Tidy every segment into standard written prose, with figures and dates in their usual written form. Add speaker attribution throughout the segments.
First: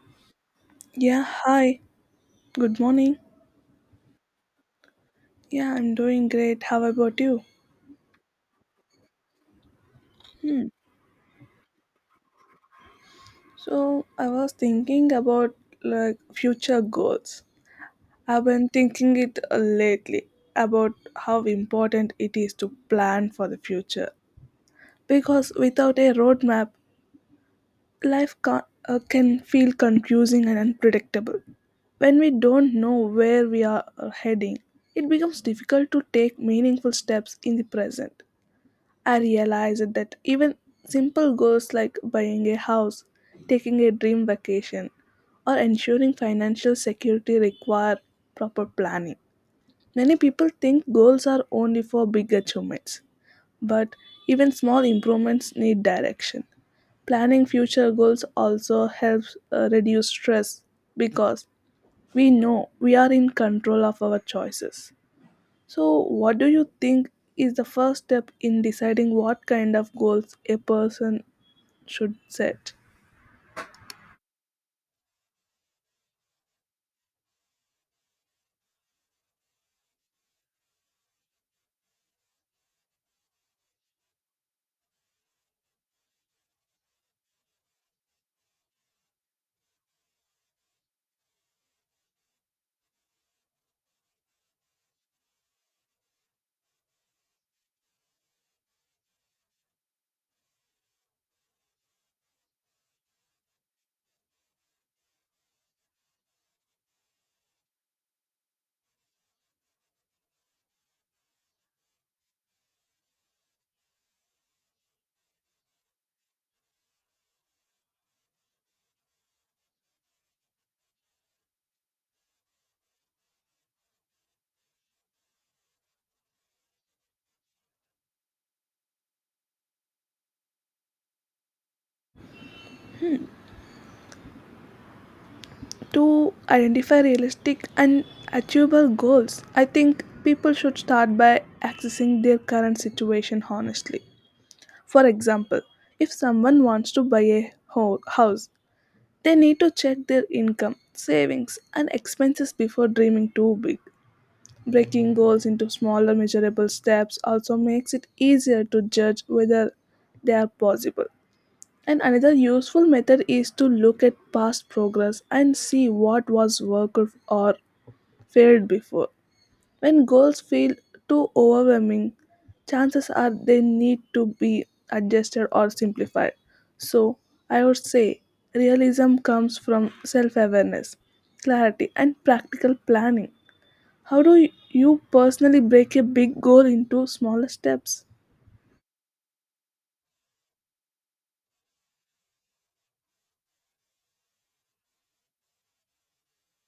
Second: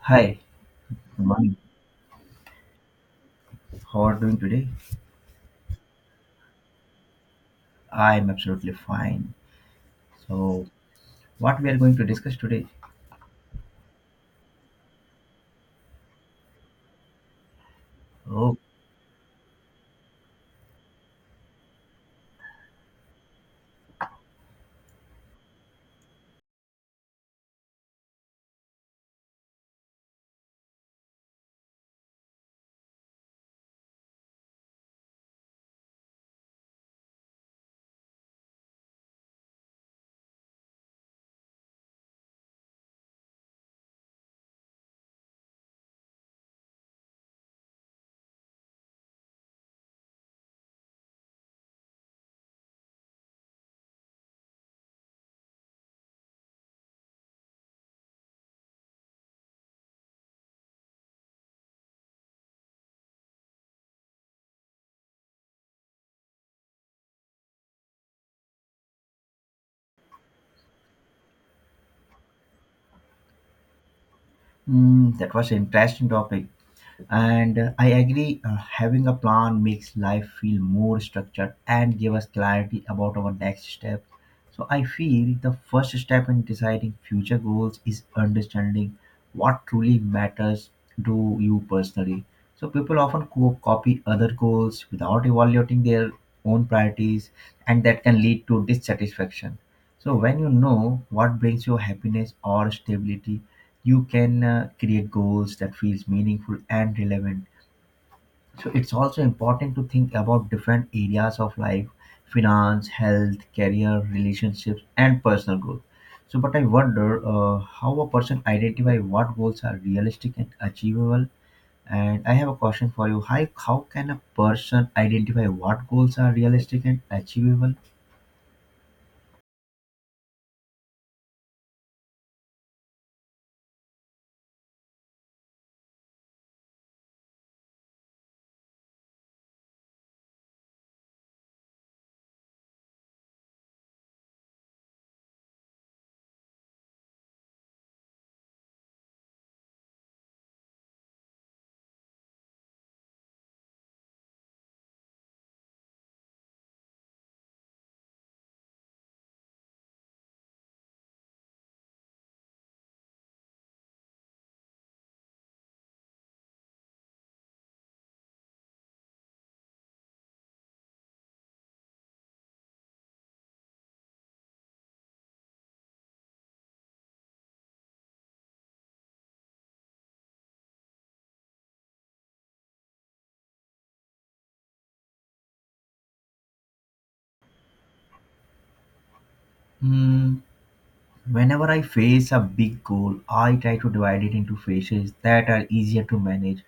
Speaker 1: Hi,
Speaker 2: Yeah,
Speaker 1: good morning.
Speaker 2: hi. Good morning.
Speaker 1: How are you doing today?
Speaker 2: Yeah, I'm doing great. How about you?
Speaker 1: I'm absolutely fine. So,
Speaker 2: Hmm.
Speaker 1: what we are going to discuss today?
Speaker 2: So, I was thinking about like future goals. I've
Speaker 1: Oh,
Speaker 2: been thinking it lately about how important it is to plan for the future because without a roadmap, life can feel confusing and unpredictable. When we don't know where we are heading, it becomes difficult to take meaningful steps in the present. I realized that even simple goals like buying a house, taking a dream vacation, or ensuring financial security require proper planning. Many people think goals are only for big achievements, but even small improvements need direction. Planning future goals also helps reduce stress because we know we are in control of our choices. So, what do you think is the first step in deciding what kind of goals a person should set?
Speaker 1: that was an interesting topic. And I agree, having a plan makes life feel more structured and give us clarity about our next step. So I feel the first step in deciding future goals is understanding what truly matters to you personally. So people often copy other goals without evaluating their own priorities, and that can lead to dissatisfaction. So when you know what brings you happiness or stability, you can create goals that feels meaningful and relevant. So it's also important to think about different areas of life: finance, health, career, relationships, and personal growth. So but I wonder, how a person identify what goals are realistic and achievable. And I have a question for you. Hi, how can a person identify what goals are realistic and achievable?
Speaker 2: To identify realistic and achievable goals, I think people should start by accessing their current situation honestly. For example, if someone wants to buy a house, they need to check their income, savings, and expenses before dreaming too big. Breaking goals into smaller, measurable steps also makes it easier to judge whether they are possible. And another useful method is to look at past progress and see what was worked or failed before. When goals feel too overwhelming, chances are they need to be adjusted or simplified. So, I would say realism comes from self awareness, clarity, and practical planning. How do you personally break a big goal into smaller steps?
Speaker 1: Hmm, Whenever I face a big goal, I try to divide it into phases that are easier to manage.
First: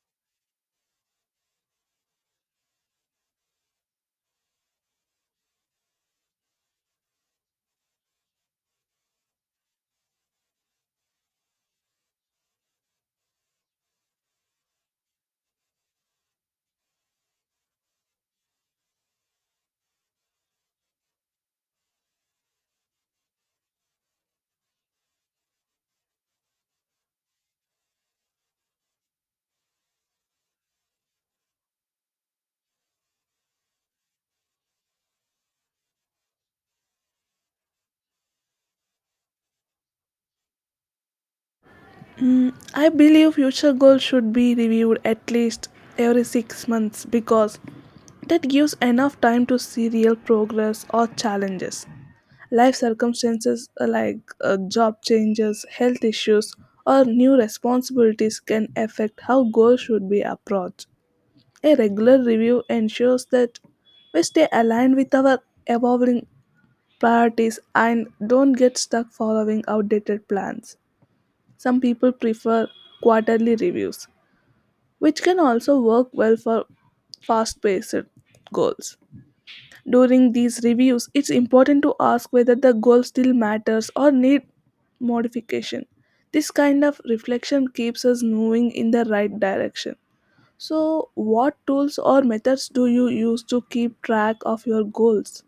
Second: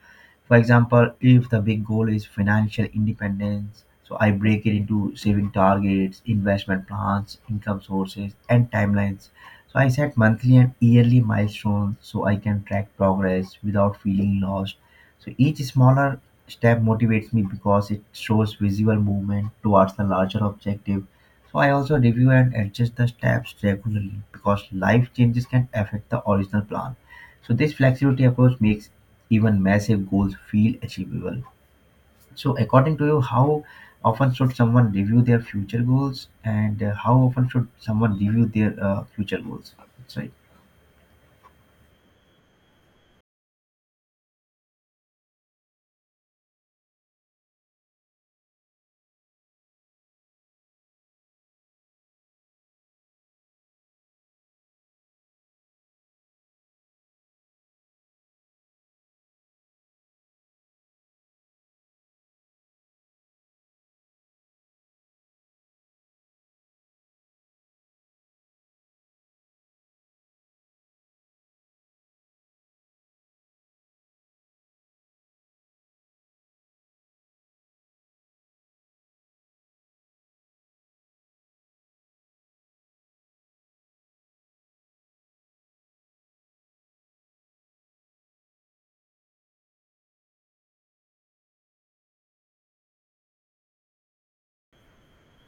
Speaker 1: For example, if the big goal is financial independence, so I break it into saving targets, investment plans, income sources, and timelines. So I set monthly and yearly milestones so I can track progress without feeling lost. So each smaller step motivates me because it shows visual movement towards the larger objective. So I also review and adjust the steps regularly because life changes can affect the original plan. So this flexibility approach makes even massive goals feel achievable. So according to you, how often should someone review their future goals, and how often should someone review their future goals? That's right.
Speaker 2: I believe future goals should be reviewed at least every 6 months because that gives enough time to see real progress or challenges. Life circumstances like job changes, health issues, or new responsibilities can affect how goals should be approached. A regular review ensures that we stay aligned with our evolving priorities and don't get stuck following outdated plans. Some people prefer quarterly reviews, which can also work well for fast paced goals. During these reviews, it's important to ask whether the goal still matters or need modification. This kind of reflection keeps us moving in the right direction. So, what tools or methods do you use to keep track of your goals?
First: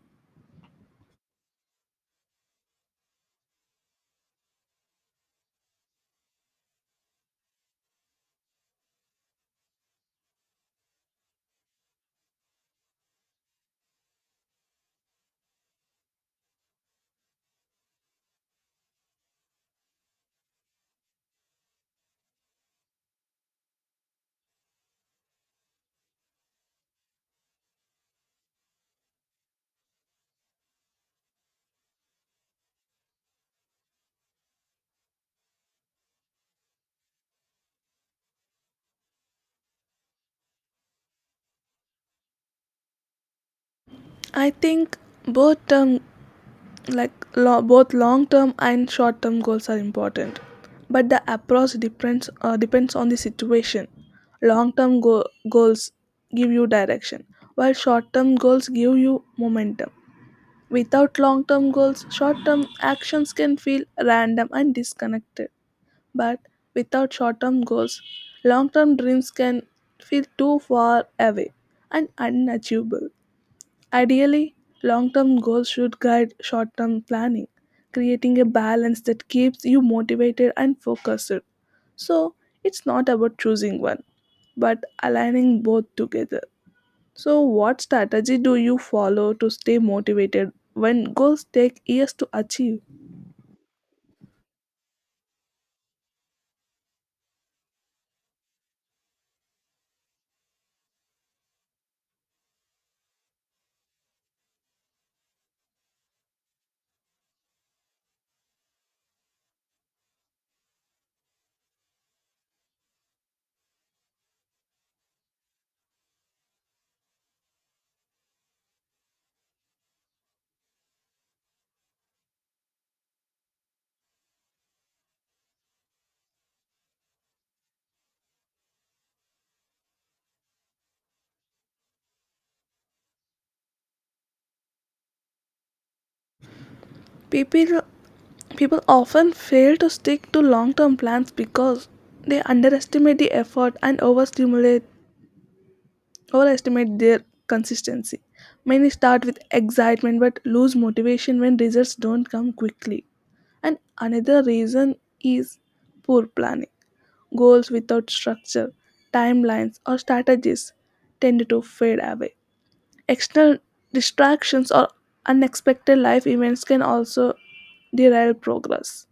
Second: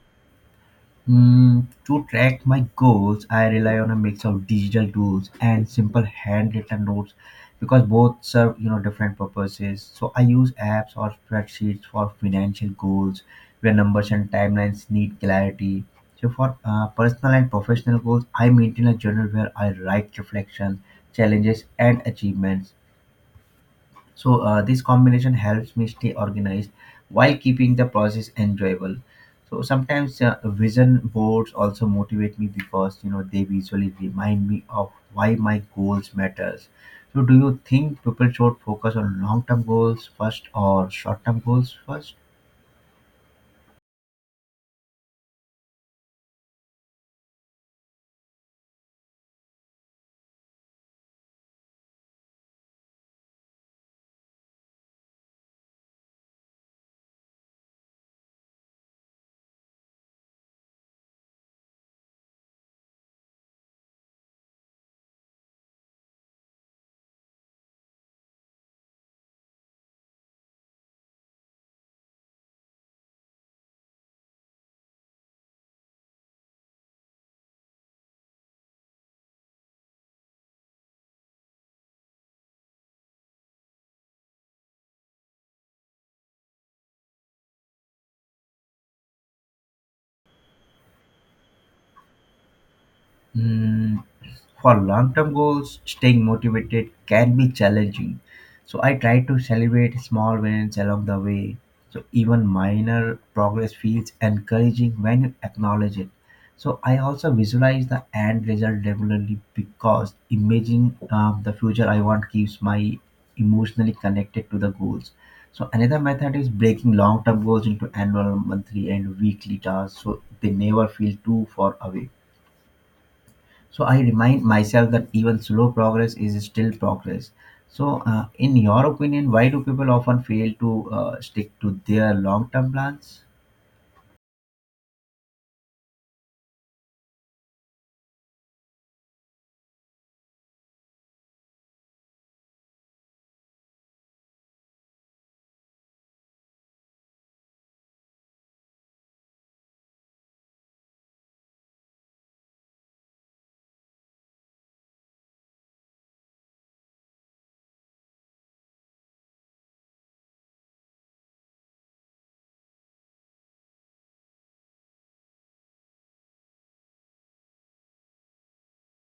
Speaker 1: To track my goals, I rely on a mix of digital tools and simple handwritten notes because both serve different purposes. So I use apps or spreadsheets for financial goals where numbers and timelines need clarity. So for personal and professional goals, I maintain a journal where I write reflections, challenges, and achievements. So this combination helps me stay organized while keeping the process enjoyable. So sometimes vision boards also motivate me because they visually remind me of why my goals matters. So do you think people should focus on long-term goals first or short-term goals first?
Speaker 2: I think both term, like both long term and short term goals are important, but the approach depends on the situation. Long term goals give you direction, while short term goals give you momentum. Without long term goals, short term actions can feel random and disconnected, but without short term goals, long term dreams can feel too far away and unachievable. Ideally, long term goals should guide short term planning, creating a balance that keeps you motivated and focused. So, it's not about choosing one, but aligning both together. So, what strategy do you follow to stay motivated when goals take years to achieve?
Speaker 1: Mm, for long term goals, staying motivated can be challenging. So I try to celebrate small wins along the way. So even minor progress feels encouraging when you acknowledge it. So I also visualize the end result regularly because imagining the future I want keeps my emotionally connected to the goals. So another method is breaking long-term goals into annual, monthly, and weekly tasks so they never feel too far away. So I remind myself that even slow progress is still progress. So, in your opinion, why do people often fail to stick to their long term plans?
Speaker 2: People People often fail to stick to long term plans because they underestimate the effort and overstimulate overestimate their consistency. Many start with excitement but lose motivation when results don't come quickly. And another reason is poor planning. Goals without structure, timelines, or strategies tend to fade away. External distractions or unexpected life events can also derail progress.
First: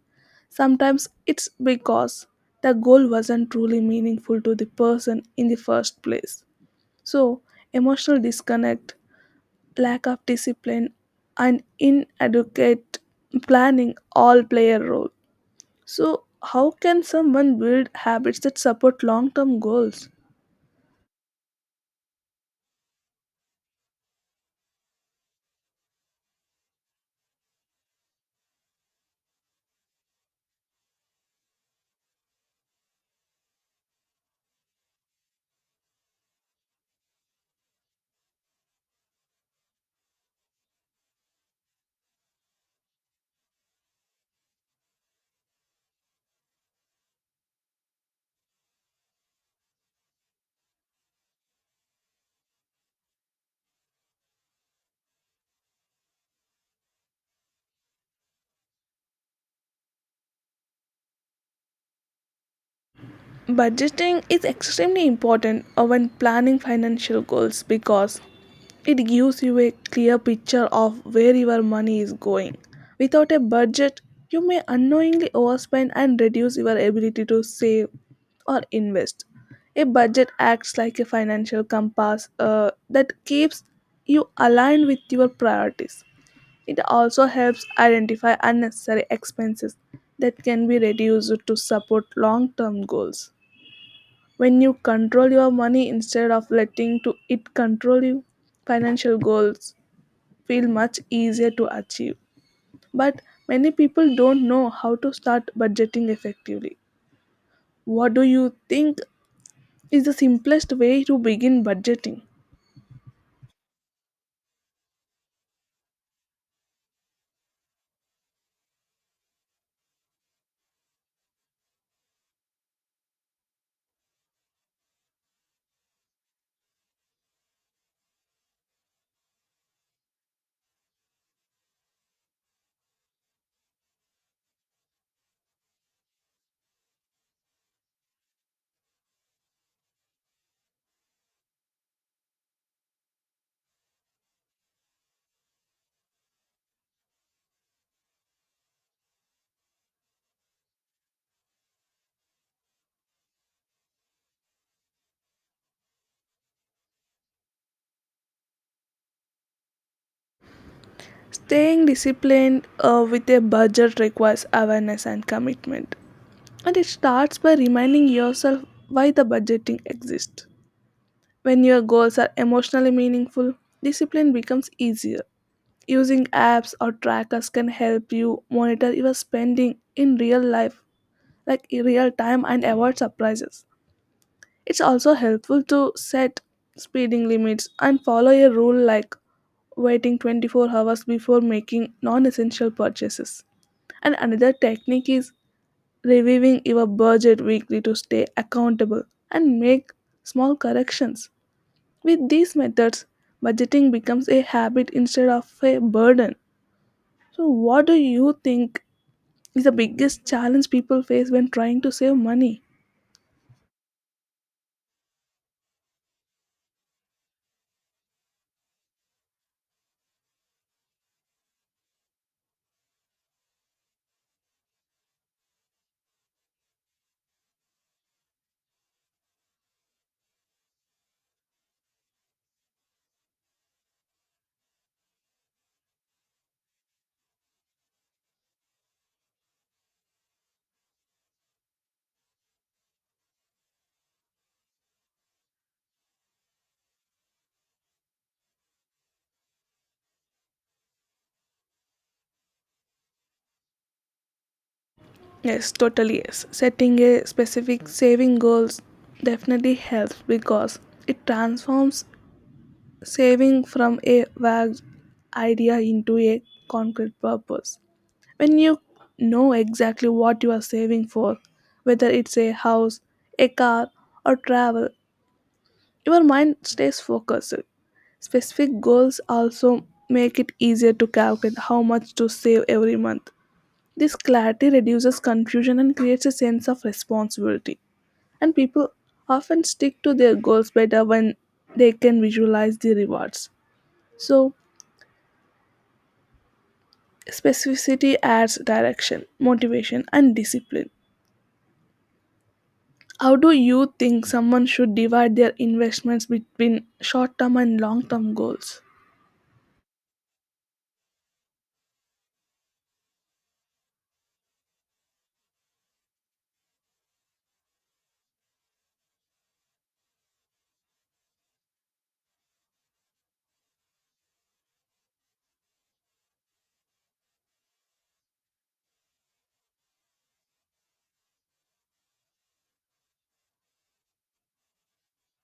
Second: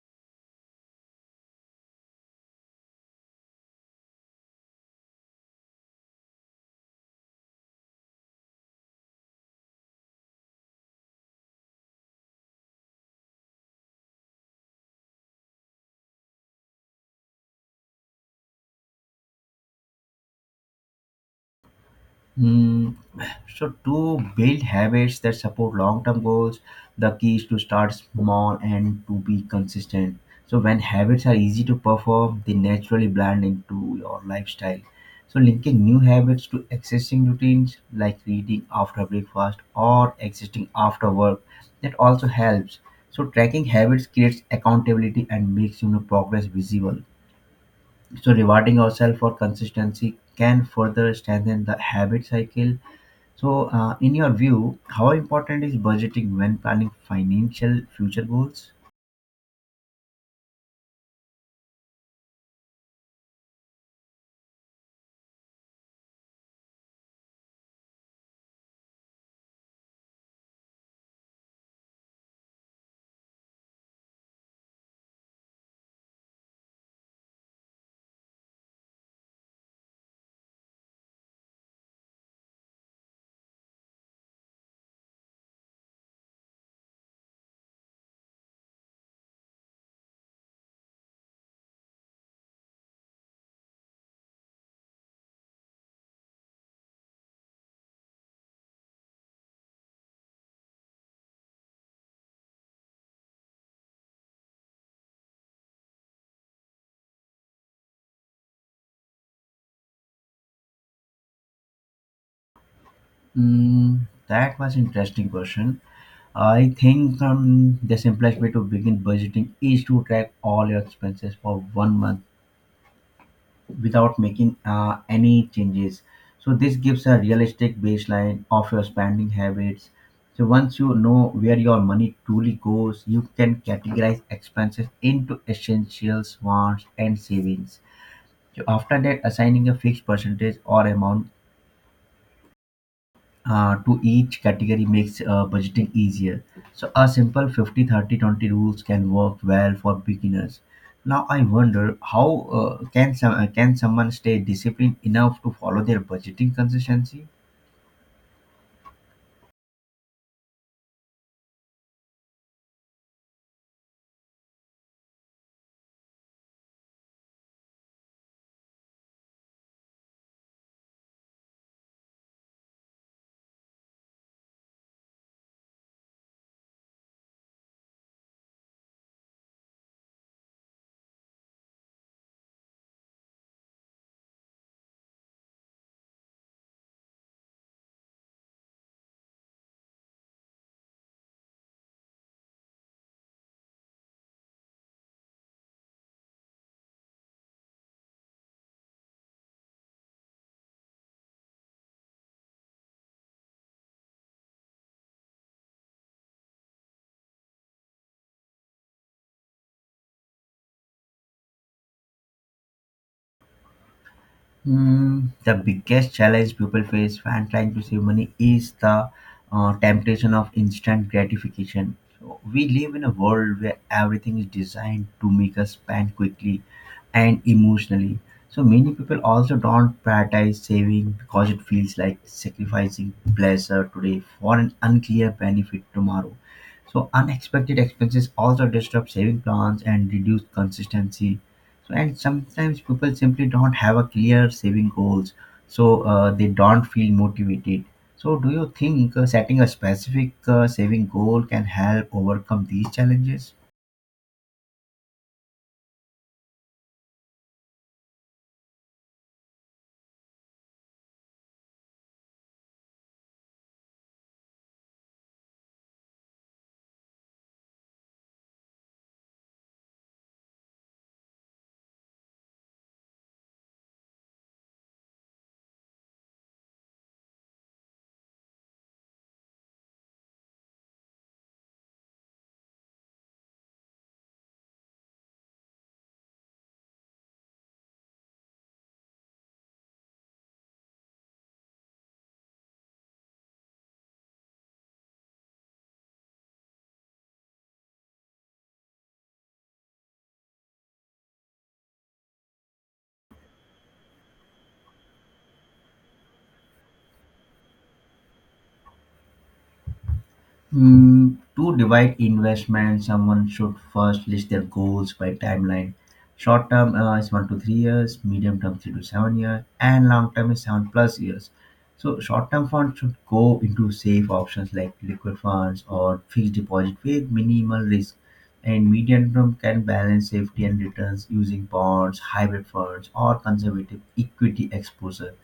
Speaker 2: Sometimes it's because the goal wasn't truly meaningful to the person in the first place. So, emotional disconnect, lack of discipline, and inadequate planning all play a role. So, how can someone build habits that support long term goals?
Speaker 1: Mm, so to build habits that support long-term goals, the key is to start small and to be consistent. So when habits are easy to perform, they naturally blend into your lifestyle. So linking new habits to existing routines like reading after breakfast or existing after work, that also helps. So tracking habits creates accountability and makes progress visible. So rewarding ourselves for consistency can further strengthen the habit cycle. So, in your view, how important is budgeting when planning financial future goals?
Speaker 2: Budgeting is extremely important when planning financial goals because it gives you a clear picture of where your money is going. Without a budget, you may unknowingly overspend and reduce your ability to save or invest. A budget acts like a financial compass that keeps you aligned with your priorities. It also helps identify unnecessary expenses that can be reduced to support long term goals. When you control your money instead of letting to it control you, financial goals feel much easier to achieve. But many people don't know how to start budgeting effectively. What do you think is the simplest way to begin budgeting?
Speaker 1: That was interesting question. I think the simplest way to begin budgeting is to track all your expenses for 1 month without making any changes. So this gives a realistic baseline of your spending habits. So once you know where your money truly goes, you can categorize expenses into essentials, wants, and savings. So, after that, assigning a fixed percentage or amount to each category makes budgeting easier. So, a simple 50/30/20 rules can work well for beginners. Now, I wonder how can someone stay disciplined enough to follow their budgeting consistency?
Speaker 2: Staying disciplined with a budget requires awareness and commitment, and it starts by reminding yourself why the budgeting exists. When your goals are emotionally meaningful, discipline becomes easier. Using apps or trackers can help you monitor your spending in real life, like in real time, and avoid surprises. It's also helpful to set speeding limits and follow a rule like waiting 24 hours before making non essential purchases. And another technique is reviewing your budget weekly to stay accountable and make small corrections. With these methods, budgeting becomes a habit instead of a burden. So, what do you think is the biggest challenge people face when trying to save money?
Speaker 1: The biggest challenge people face when trying to save money is the temptation of instant gratification. So we live in a world where everything is designed to make us spend quickly and emotionally. So many people also don't prioritize saving because it feels like sacrificing pleasure today for an unclear benefit tomorrow. So unexpected expenses also disrupt saving plans and reduce consistency, and sometimes people simply don't have a clear saving goals. So they don't feel motivated. So do you think setting a specific saving goal can help overcome these challenges?
Speaker 2: Yes, totally yes. Setting a specific saving goals definitely helps because it transforms saving from a vague idea into a concrete purpose. When you know exactly what you are saving for, whether it's a house, a car, or travel, your mind stays focused. Specific goals also make it easier to calculate how much to save every month. This clarity reduces confusion and creates a sense of responsibility. And people often stick to their goals better when they can visualize the rewards. So, specificity adds direction, motivation, and discipline. How do you think someone should divide their investments between short term and long term goals?
Speaker 1: To divide investment, someone should first list their goals by timeline. Short term is 1 to 3 years, medium term 3 to 7 years, and long term is 7 plus years. So short term funds should go into safe options like liquid funds or fixed deposit with minimal risk. And medium term can balance safety and returns using bonds, hybrid funds, or conservative equity exposure.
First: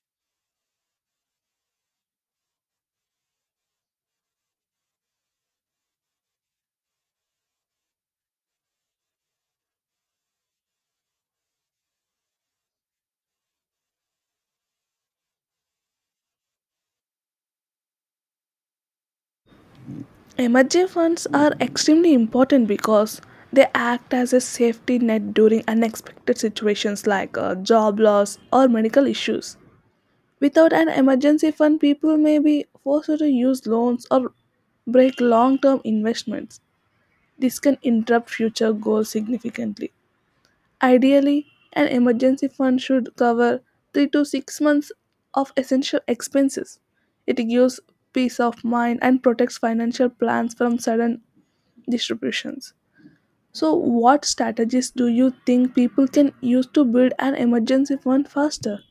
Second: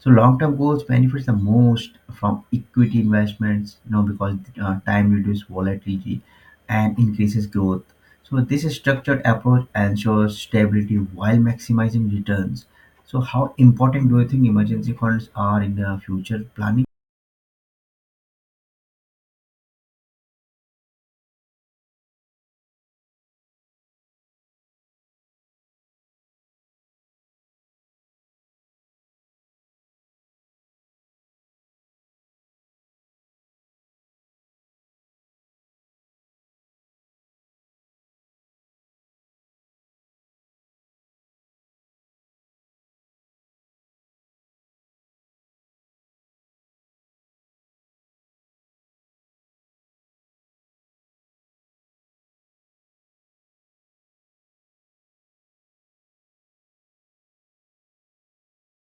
Speaker 1: So long-term goals benefits the most from equity investments, because time reduces volatility and increases growth. So this structured approach ensures stability while maximizing returns. So how important do you think emergency funds are in the future planning?
Speaker 2: Emergency funds are extremely important because they act as a safety net during unexpected situations like job loss or medical issues. Without an emergency fund, people may be forced to use loans or break long term investments. This can interrupt future goals significantly. Ideally, an emergency fund should cover 3 to 6 months of essential expenses. It gives peace of mind and protects financial plans from sudden distributions. So, what strategies do you think people can use to build an emergency fund faster?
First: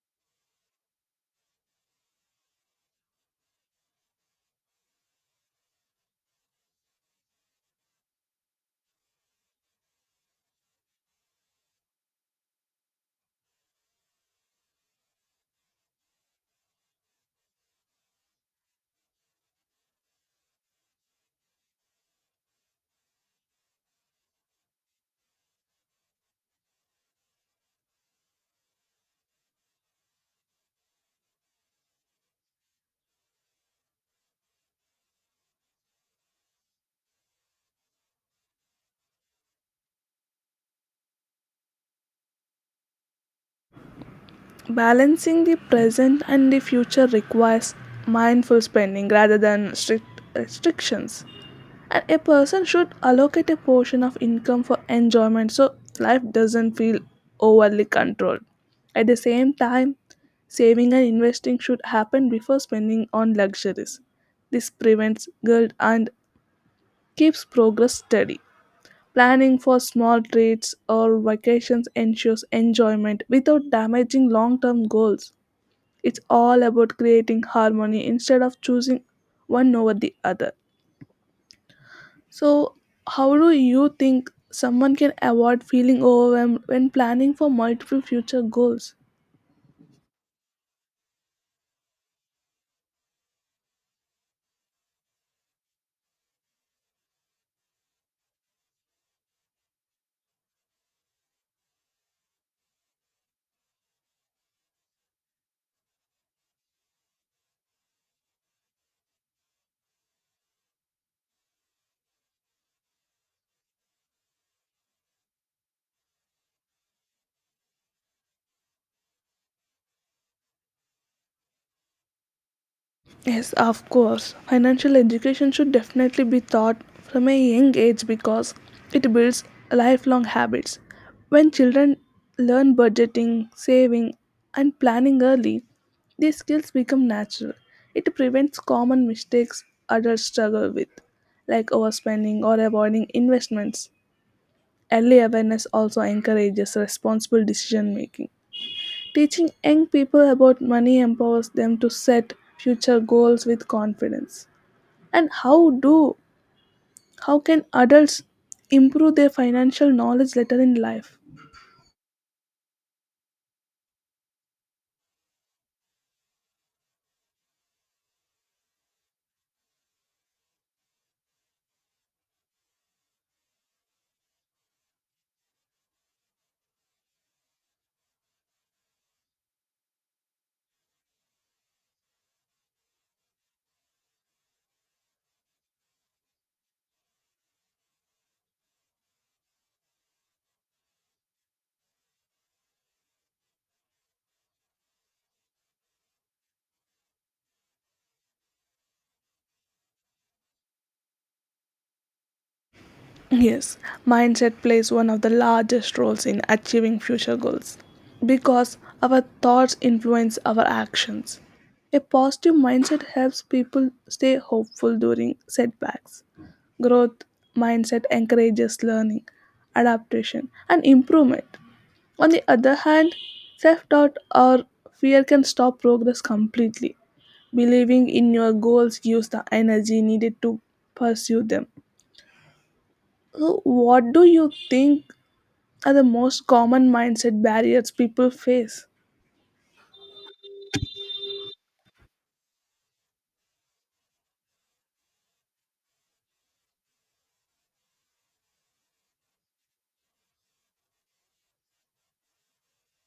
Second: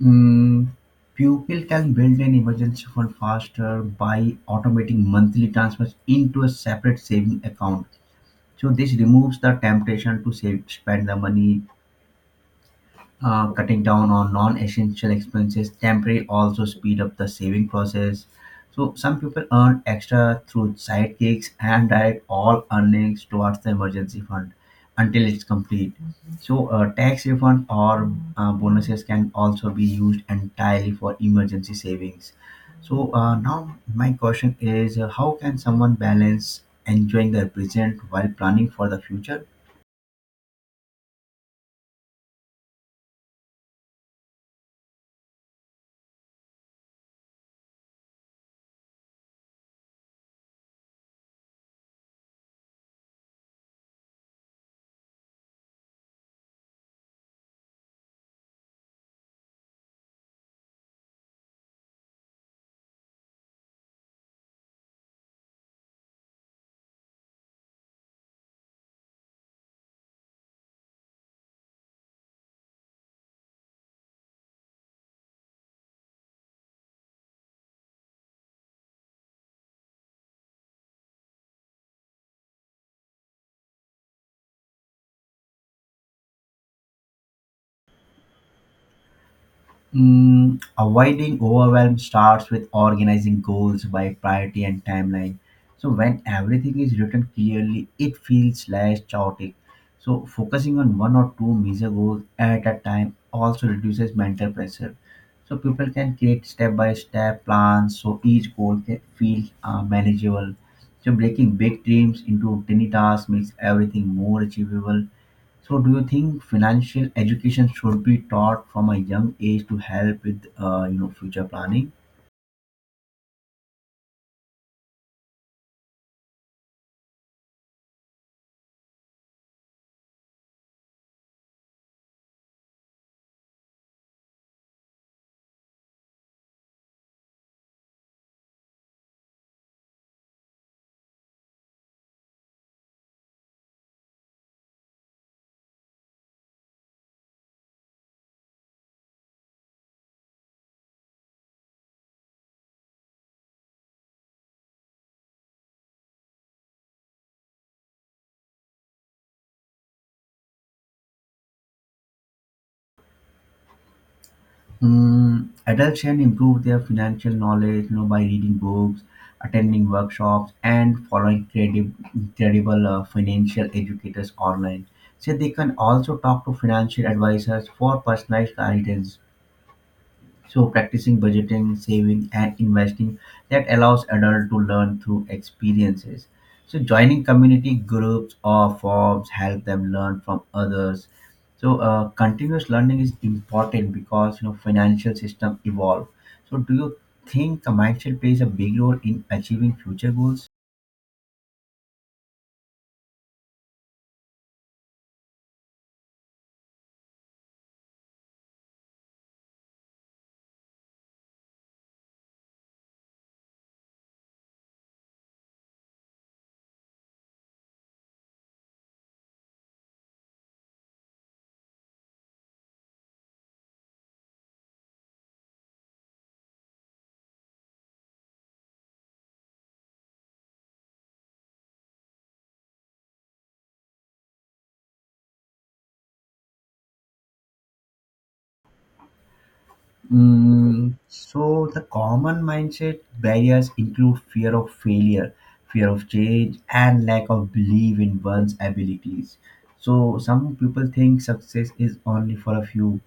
Speaker 1: Mm, People can build an emergency fund faster by automating monthly transfers into a separate saving account. So this removes the temptation to save, spend the money. Cutting down on non-essential expenses temporarily also speed up the saving process. So some people earn extra through side gigs and direct all earnings towards the emergency fund until it's complete. So tax refund or bonuses can also be used entirely for emergency savings. So now my question is, how can someone balance enjoying the present while planning for the future?
Speaker 2: Balancing the present and the future requires mindful spending rather than strict restrictions. And a person should allocate a portion of income for enjoyment, so life doesn't feel overly controlled. At the same time, saving and investing should happen before spending on luxuries. This prevents guilt and keeps progress steady. Planning for small treats or vacations ensures enjoyment without damaging long term goals. It's all about creating harmony instead of choosing one over the other. So, how do you think someone can avoid feeling overwhelmed when planning for multiple future goals?
Speaker 1: Avoiding overwhelm starts with organizing goals by priority and timeline. So, when everything is written clearly, it feels less chaotic. So, focusing on one or two major goals at a time also reduces mental pressure. So, people can create step by step plans so each goal can feel manageable. So, breaking big dreams into tiny tasks makes everything more achievable. So do you think financial education should be taught from a young age to help with future planning?
Speaker 2: Yes, of course. Financial education should definitely be taught from a young age because it builds lifelong habits. When children learn budgeting, saving, and planning early, these skills become natural. It prevents common mistakes adults struggle with, like overspending or avoiding investments. Early awareness also encourages responsible decision making. Teaching young people about money empowers them to set future goals with confidence. And how can adults improve their financial knowledge later in life?
Speaker 1: Adults can improve their financial knowledge by reading books, attending workshops, and following credible financial educators online. So they can also talk to financial advisors for personalized guidance. So practicing budgeting, saving, and investing that allows adults to learn through experiences. So joining community groups or forums help them learn from others. So continuous learning is important because financial system evolve. So do you think a mindset plays a big role in achieving future goals?
Speaker 2: Yes, mindset plays one of the largest roles in achieving future goals because our thoughts influence our actions. A positive mindset helps people stay hopeful during setbacks. Growth mindset encourages learning, adaptation, and improvement. On the other hand, self doubt or fear can stop progress completely. Believing in your goals gives the energy needed to pursue them. So what do you think are the most common mindset barriers people face?
Speaker 1: So the common mindset barriers include fear of failure, fear of change, and lack of belief in one's abilities. So some people think success is only for a few,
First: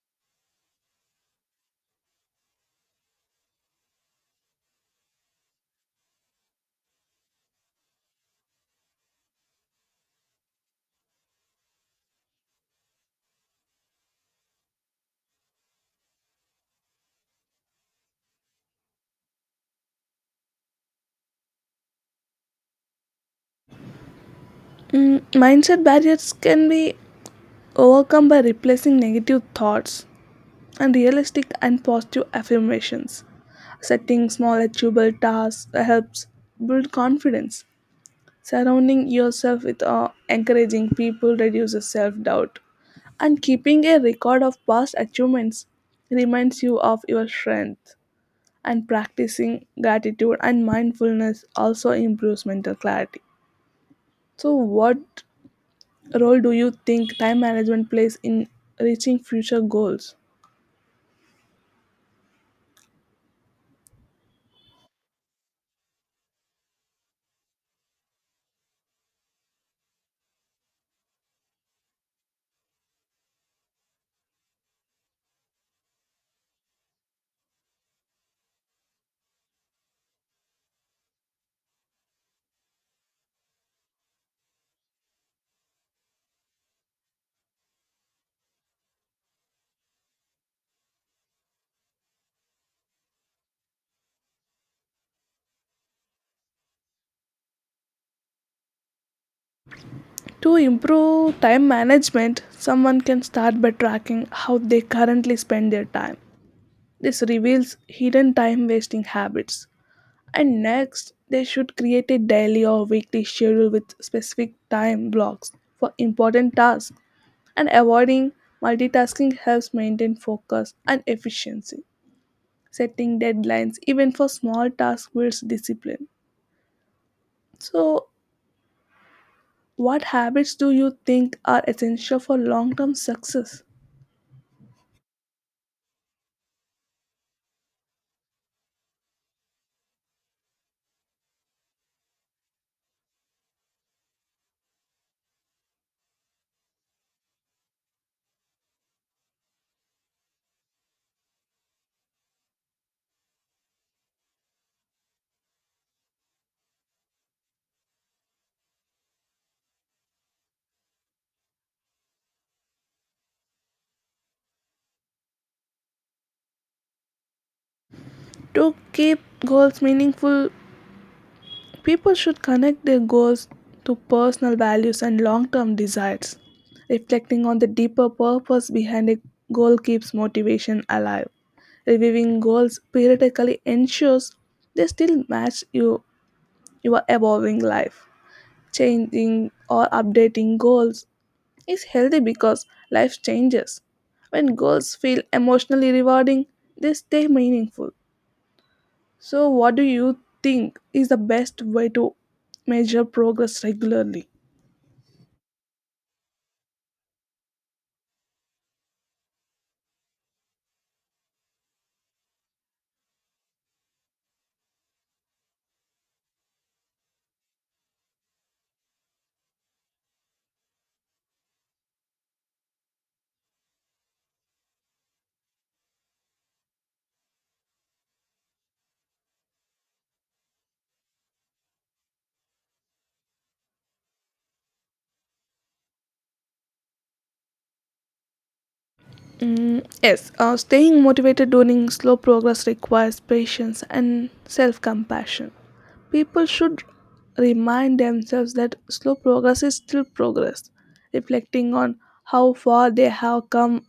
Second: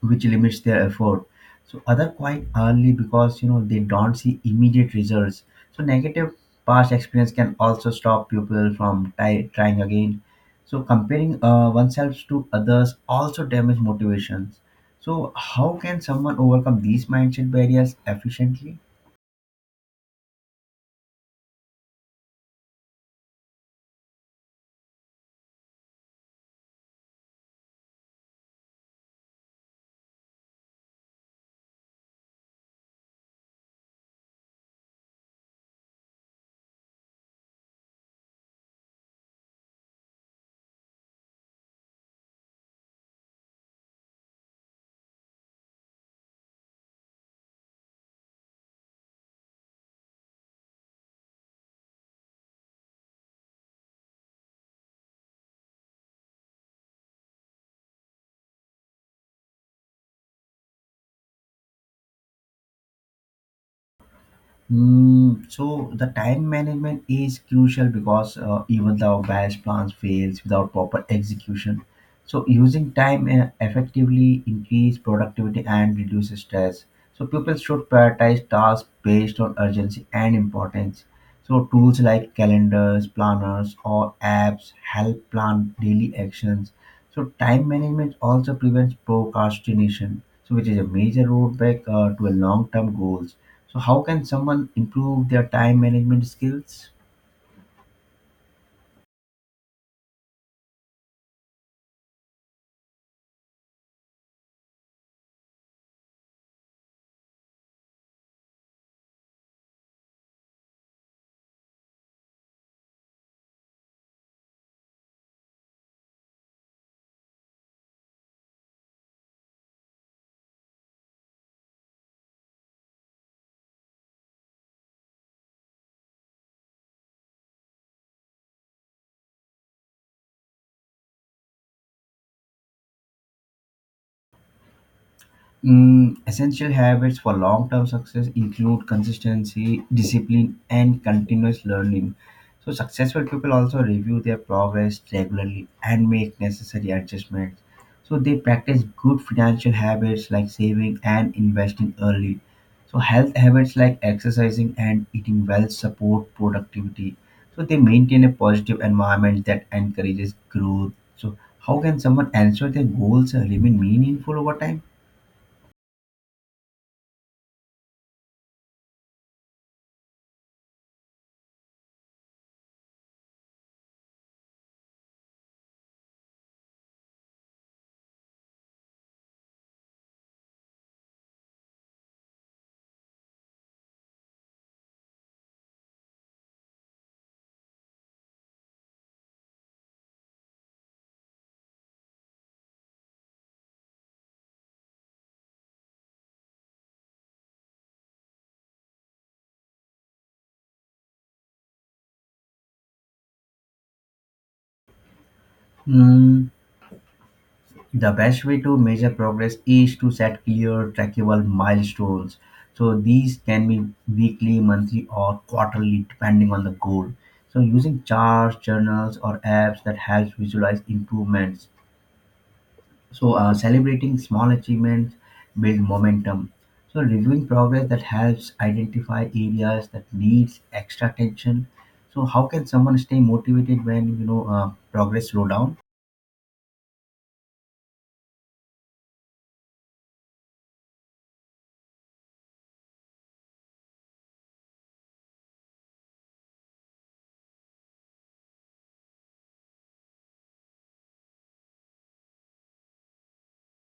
Speaker 1: which limits their effort. So other quite early because they don't see immediate results. So negative past experience can also stop people from trying again. So comparing oneself to others also damage motivations. So how can someone overcome these mindset barriers efficiently?
Speaker 2: Mm, mindset barriers can be overcome by replacing negative thoughts and realistic and positive affirmations. Setting small achievable tasks helps build confidence. Surrounding yourself with encouraging people reduces self doubt. And keeping a record of past achievements reminds you of your strength. And practicing gratitude and mindfulness also improves mental clarity. So, what role do you think time management plays in reaching future goals?
Speaker 1: So the time management is crucial because even the best plans fails without proper execution. So using time effectively increase productivity and reduce stress. So people should prioritize tasks based on urgency and importance. So tools like calendars, planners, or apps help plan daily actions. So time management also prevents procrastination, so which is a major roadblock to a long-term goals. So how can someone improve their time management skills?
Speaker 2: To improve time management, someone can start by tracking how they currently spend their time. This reveals hidden time wasting habits. And next, they should create a daily or weekly schedule with specific time blocks for important tasks, and avoiding multitasking helps maintain focus and efficiency. Setting deadlines, even for small tasks, builds discipline. So, what habits do you think are essential for long term success?
Speaker 1: Essential habits for long term success include consistency, discipline, and continuous learning. So, successful people also review their progress regularly and make necessary adjustments. So, they practice good financial habits like saving and investing early. So, health habits like exercising and eating well support productivity. So, they maintain a positive environment that encourages growth. So, how can someone ensure their goals remain meaningful over time?
Speaker 2: To keep goals meaningful, people should connect their goals to personal values and long term desires. Reflecting on the deeper purpose behind a goal keeps motivation alive. Reviewing goals periodically ensures they still match your evolving life. Changing or updating goals is healthy because life changes. When goals feel emotionally rewarding, they stay meaningful. So, what do you think is the best way to measure progress regularly?
Speaker 1: Mm, the best way to measure progress is to set clear, trackable milestones. So these can be weekly, monthly, or quarterly, depending on the goal. So using charts, journals, or apps that helps visualize improvements. So celebrating small achievements build momentum. So reviewing progress that helps identify areas that needs extra attention. So how can someone stay motivated when progress slow down?
Speaker 2: Mm, yes, staying motivated during slow progress requires patience and self compassion. People should remind themselves that slow progress is still progress. Reflecting on how far they have come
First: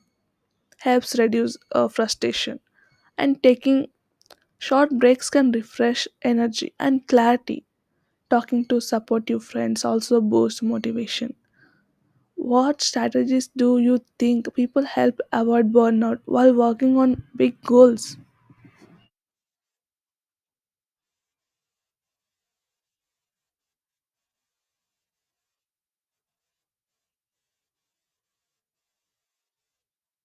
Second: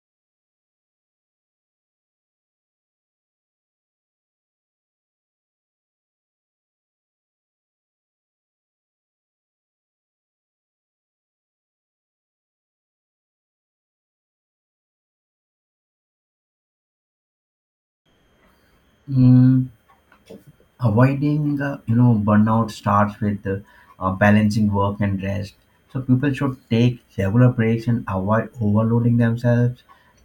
Speaker 2: helps reduce frustration, and taking short breaks can refresh energy and clarity. Talking to supportive friends also boosts motivation. What strategies do you think people help avoid burnout while working on big goals?
Speaker 1: Mm, Avoiding burnout starts with balancing work and rest. So people should take regular breaks and avoid overloading themselves.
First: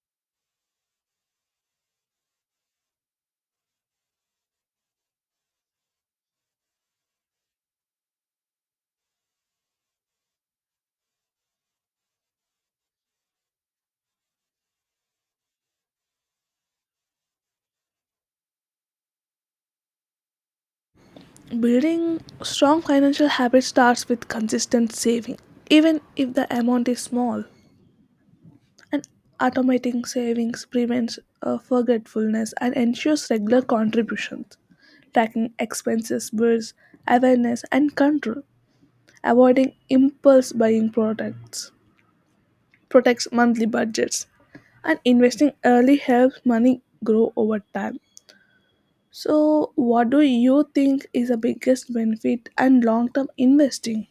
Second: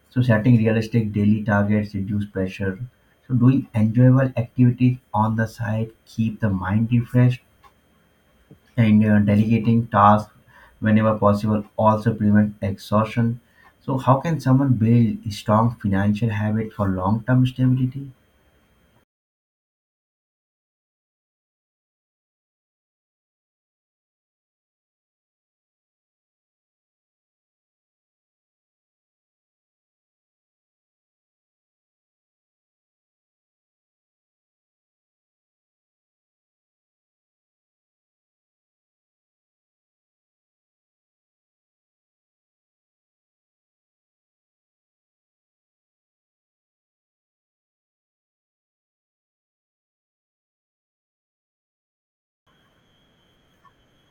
Speaker 1: So setting realistic daily targets reduce pressure. So doing enjoyable activities on the side keep the mind refreshed, and delegating tasks whenever possible also prevent exhaustion. So how can someone build a strong financial habit for long term stability?
Speaker 2: Building strong financial habits starts with consistent saving, even if the amount is small. And automating savings prevents forgetfulness and ensures regular contributions. Tracking expenses builds awareness and control. Avoiding impulse buying products protects monthly budgets, and investing early helps money grow over time. So, what do you think is the biggest benefit and long term investing?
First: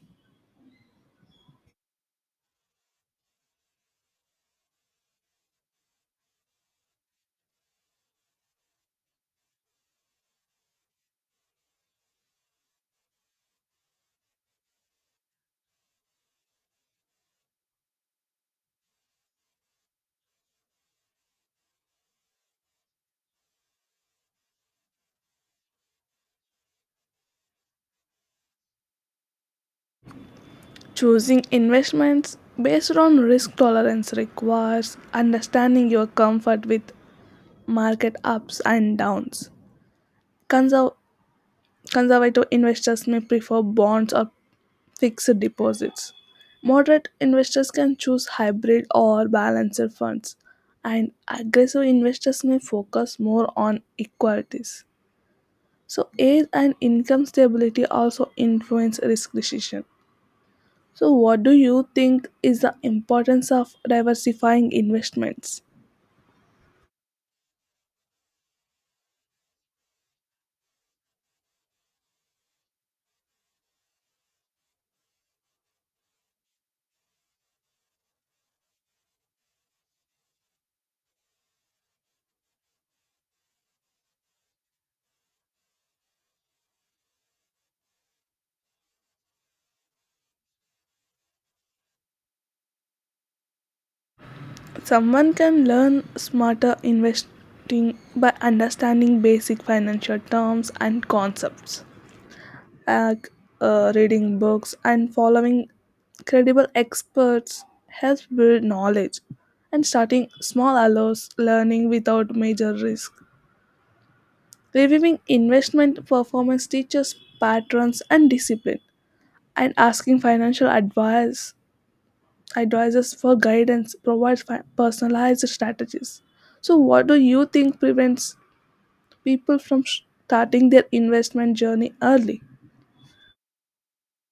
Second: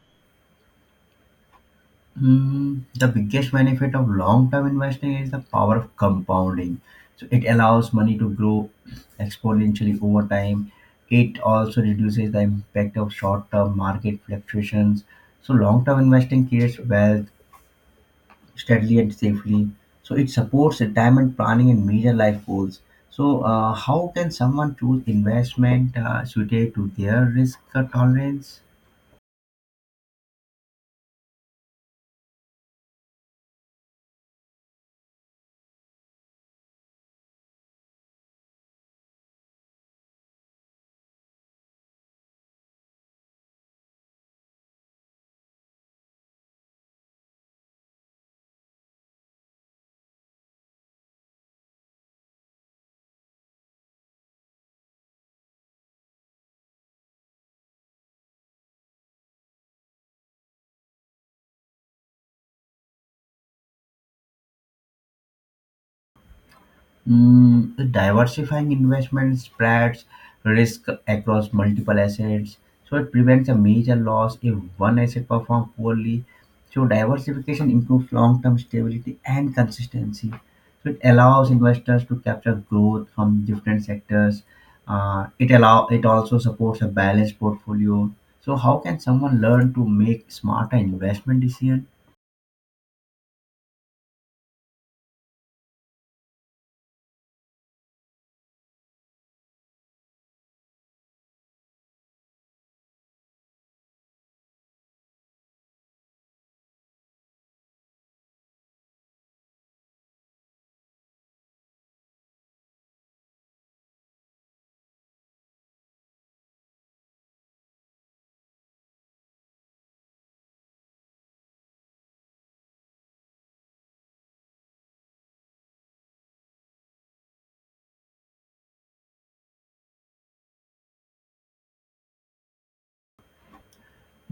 Speaker 1: The biggest benefit of long-term investing is the power of compounding. So it allows money to grow exponentially over time. It also reduces the impact of short-term market fluctuations. So long-term investing creates wealth steadily and safely. So it supports retirement planning and major life goals. So how can someone choose investment suited to their risk tolerance?
Speaker 2: Choosing investments based on risk tolerance requires understanding your comfort with market ups and downs. Conserv- Conservative investors may prefer bonds or fixed deposits. Moderate investors can choose hybrid or balanced funds, and aggressive investors may focus more on equities. So age and income stability also influence risk decision. So what do you think is the importance of diversifying investments?
Speaker 1: Diversifying investment spreads risk across multiple assets, so it prevents a major loss if one asset performs poorly. So diversification improves long-term stability and consistency. So it allows investors to capture growth from different sectors. It also supports a balanced portfolio. So how can someone learn to make smarter investment decisions?
Speaker 2: Someone can learn smarter investing by understanding basic financial terms and concepts, like reading books and following credible experts helps build knowledge, and starting small allows learning without major risk. Reviewing investment performance teaches patterns and discipline, and asking financial advice advisors for guidance provides personalized strategies. So what do you think prevents people from starting their investment journey early?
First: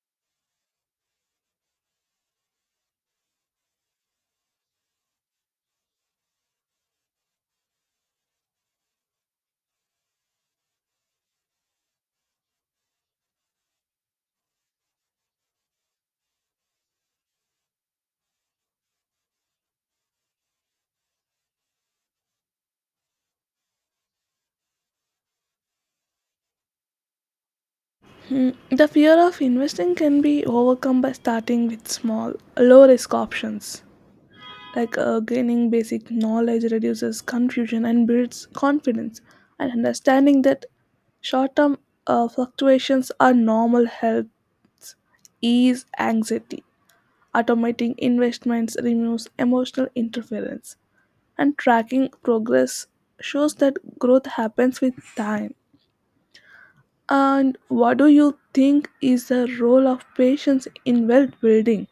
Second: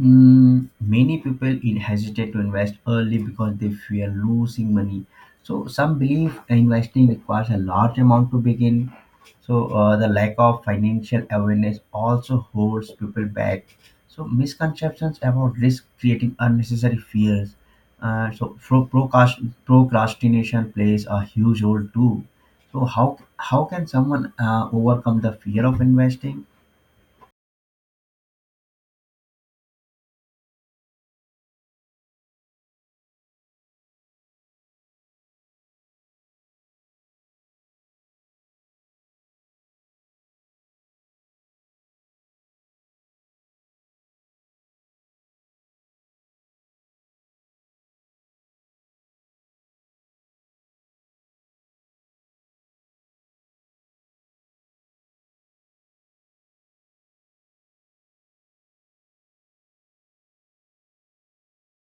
Speaker 1: Many people in hesitate to invest early because they fear losing money. So some believe investing requires a large amount to begin. So the lack of financial awareness also holds people back. So misconceptions about risk creating unnecessary fears. So procrastination plays a huge role too. So how can someone overcome the fear of investing?
Speaker 2: The fear of investing can be overcome by starting with small low risk options, like gaining basic knowledge reduces confusion and builds confidence, and understanding that short-term fluctuations are normal help ease anxiety. Automating investments removes emotional interference, and tracking progress shows that growth happens with time. And what do you think is the role of patience in wealth building?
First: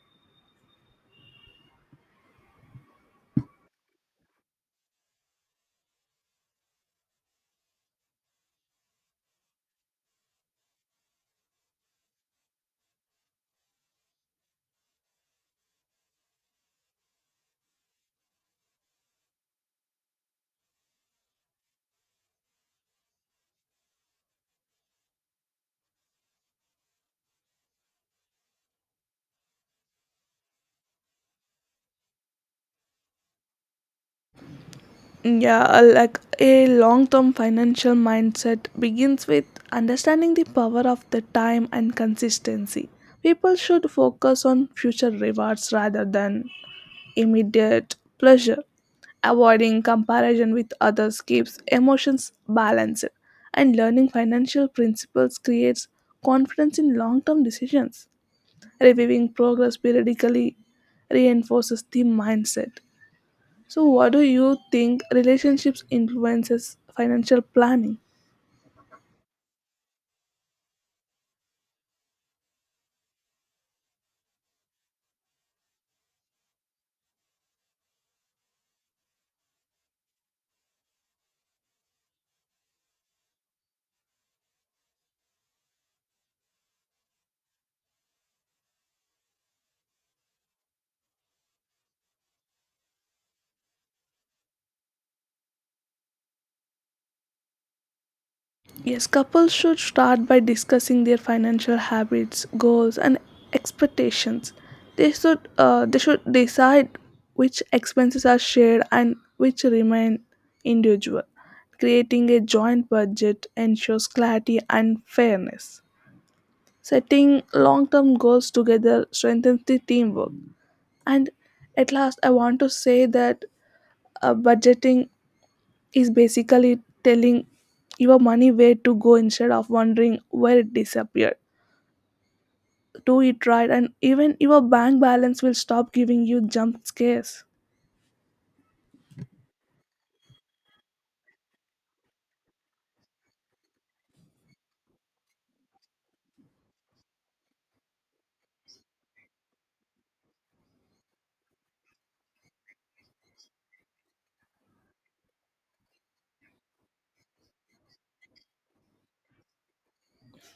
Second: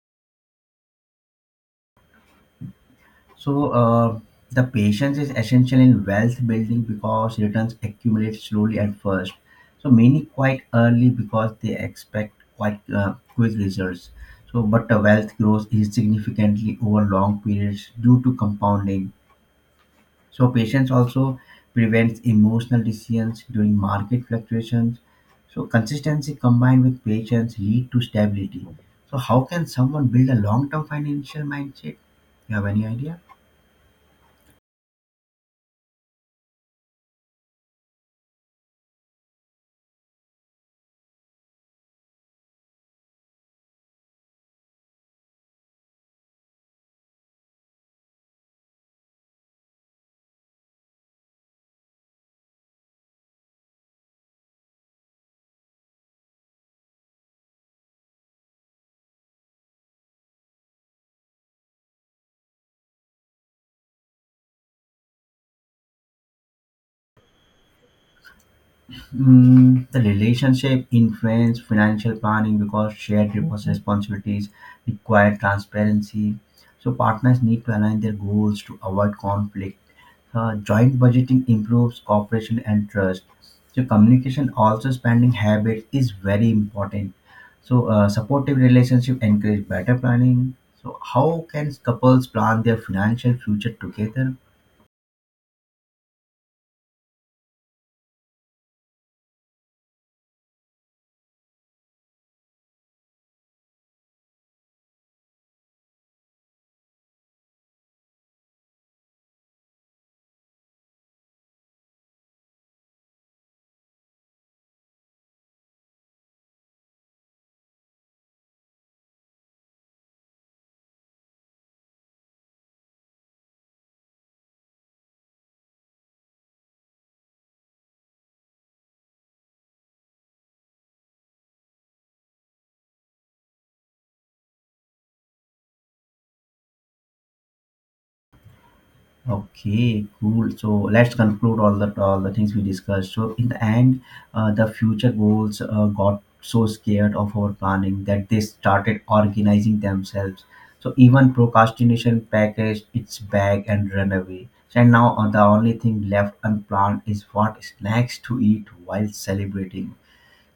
Speaker 1: So the patience is essential in wealth building because returns accumulate slowly at first. So many quite early because they expect quite quick results. So but the wealth grows is significantly over long periods due to compounding. So patience also prevents emotional decisions during market fluctuations. So consistency combined with patience lead to stability. So how can someone build a long-term financial mindset? You have any idea?
Speaker 2: Yeah, like a long term financial mindset begins with understanding the power of the time and consistency. People should focus on future rewards rather than immediate pleasure. Avoiding comparison with others keeps emotions balanced, and learning financial principles creates confidence in long term decisions. Reviewing progress periodically reinforces the mindset. So, what do you think relationships influences financial planning?
Speaker 1: The relationship influence financial planning because shared responsibilities require transparency. So partners need to align their goals to avoid conflict. Joint budgeting improves cooperation and trust. So communication also spending habits is very important. So supportive relationship encourage better planning. So how can couples plan their financial future together?
Speaker 2: Yes, couples should start by discussing their financial habits, goals, and expectations. They should decide which expenses are shared and which remain individual. Creating a joint budget ensures clarity and fairness. Setting long-term goals together strengthens the teamwork. And at last, I want to say that budgeting is basically telling your money where to go instead of wondering where it disappeared. Do it right, and even your bank balance will stop giving you jump scares.
Speaker 1: Okay, cool. So let's conclude all the things we discussed. So in the end, the future goals got so scared of our planning that they started organizing themselves. So even procrastination packaged its bag and ran away. And now the only thing left unplanned is what snacks to eat while celebrating.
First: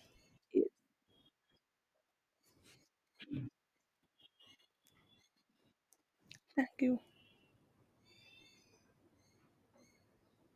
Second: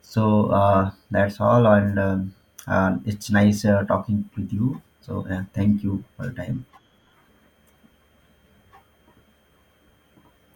Speaker 1: So that's all, and it's nice talking with you. So thank you for your time.
Speaker 2: Thank you.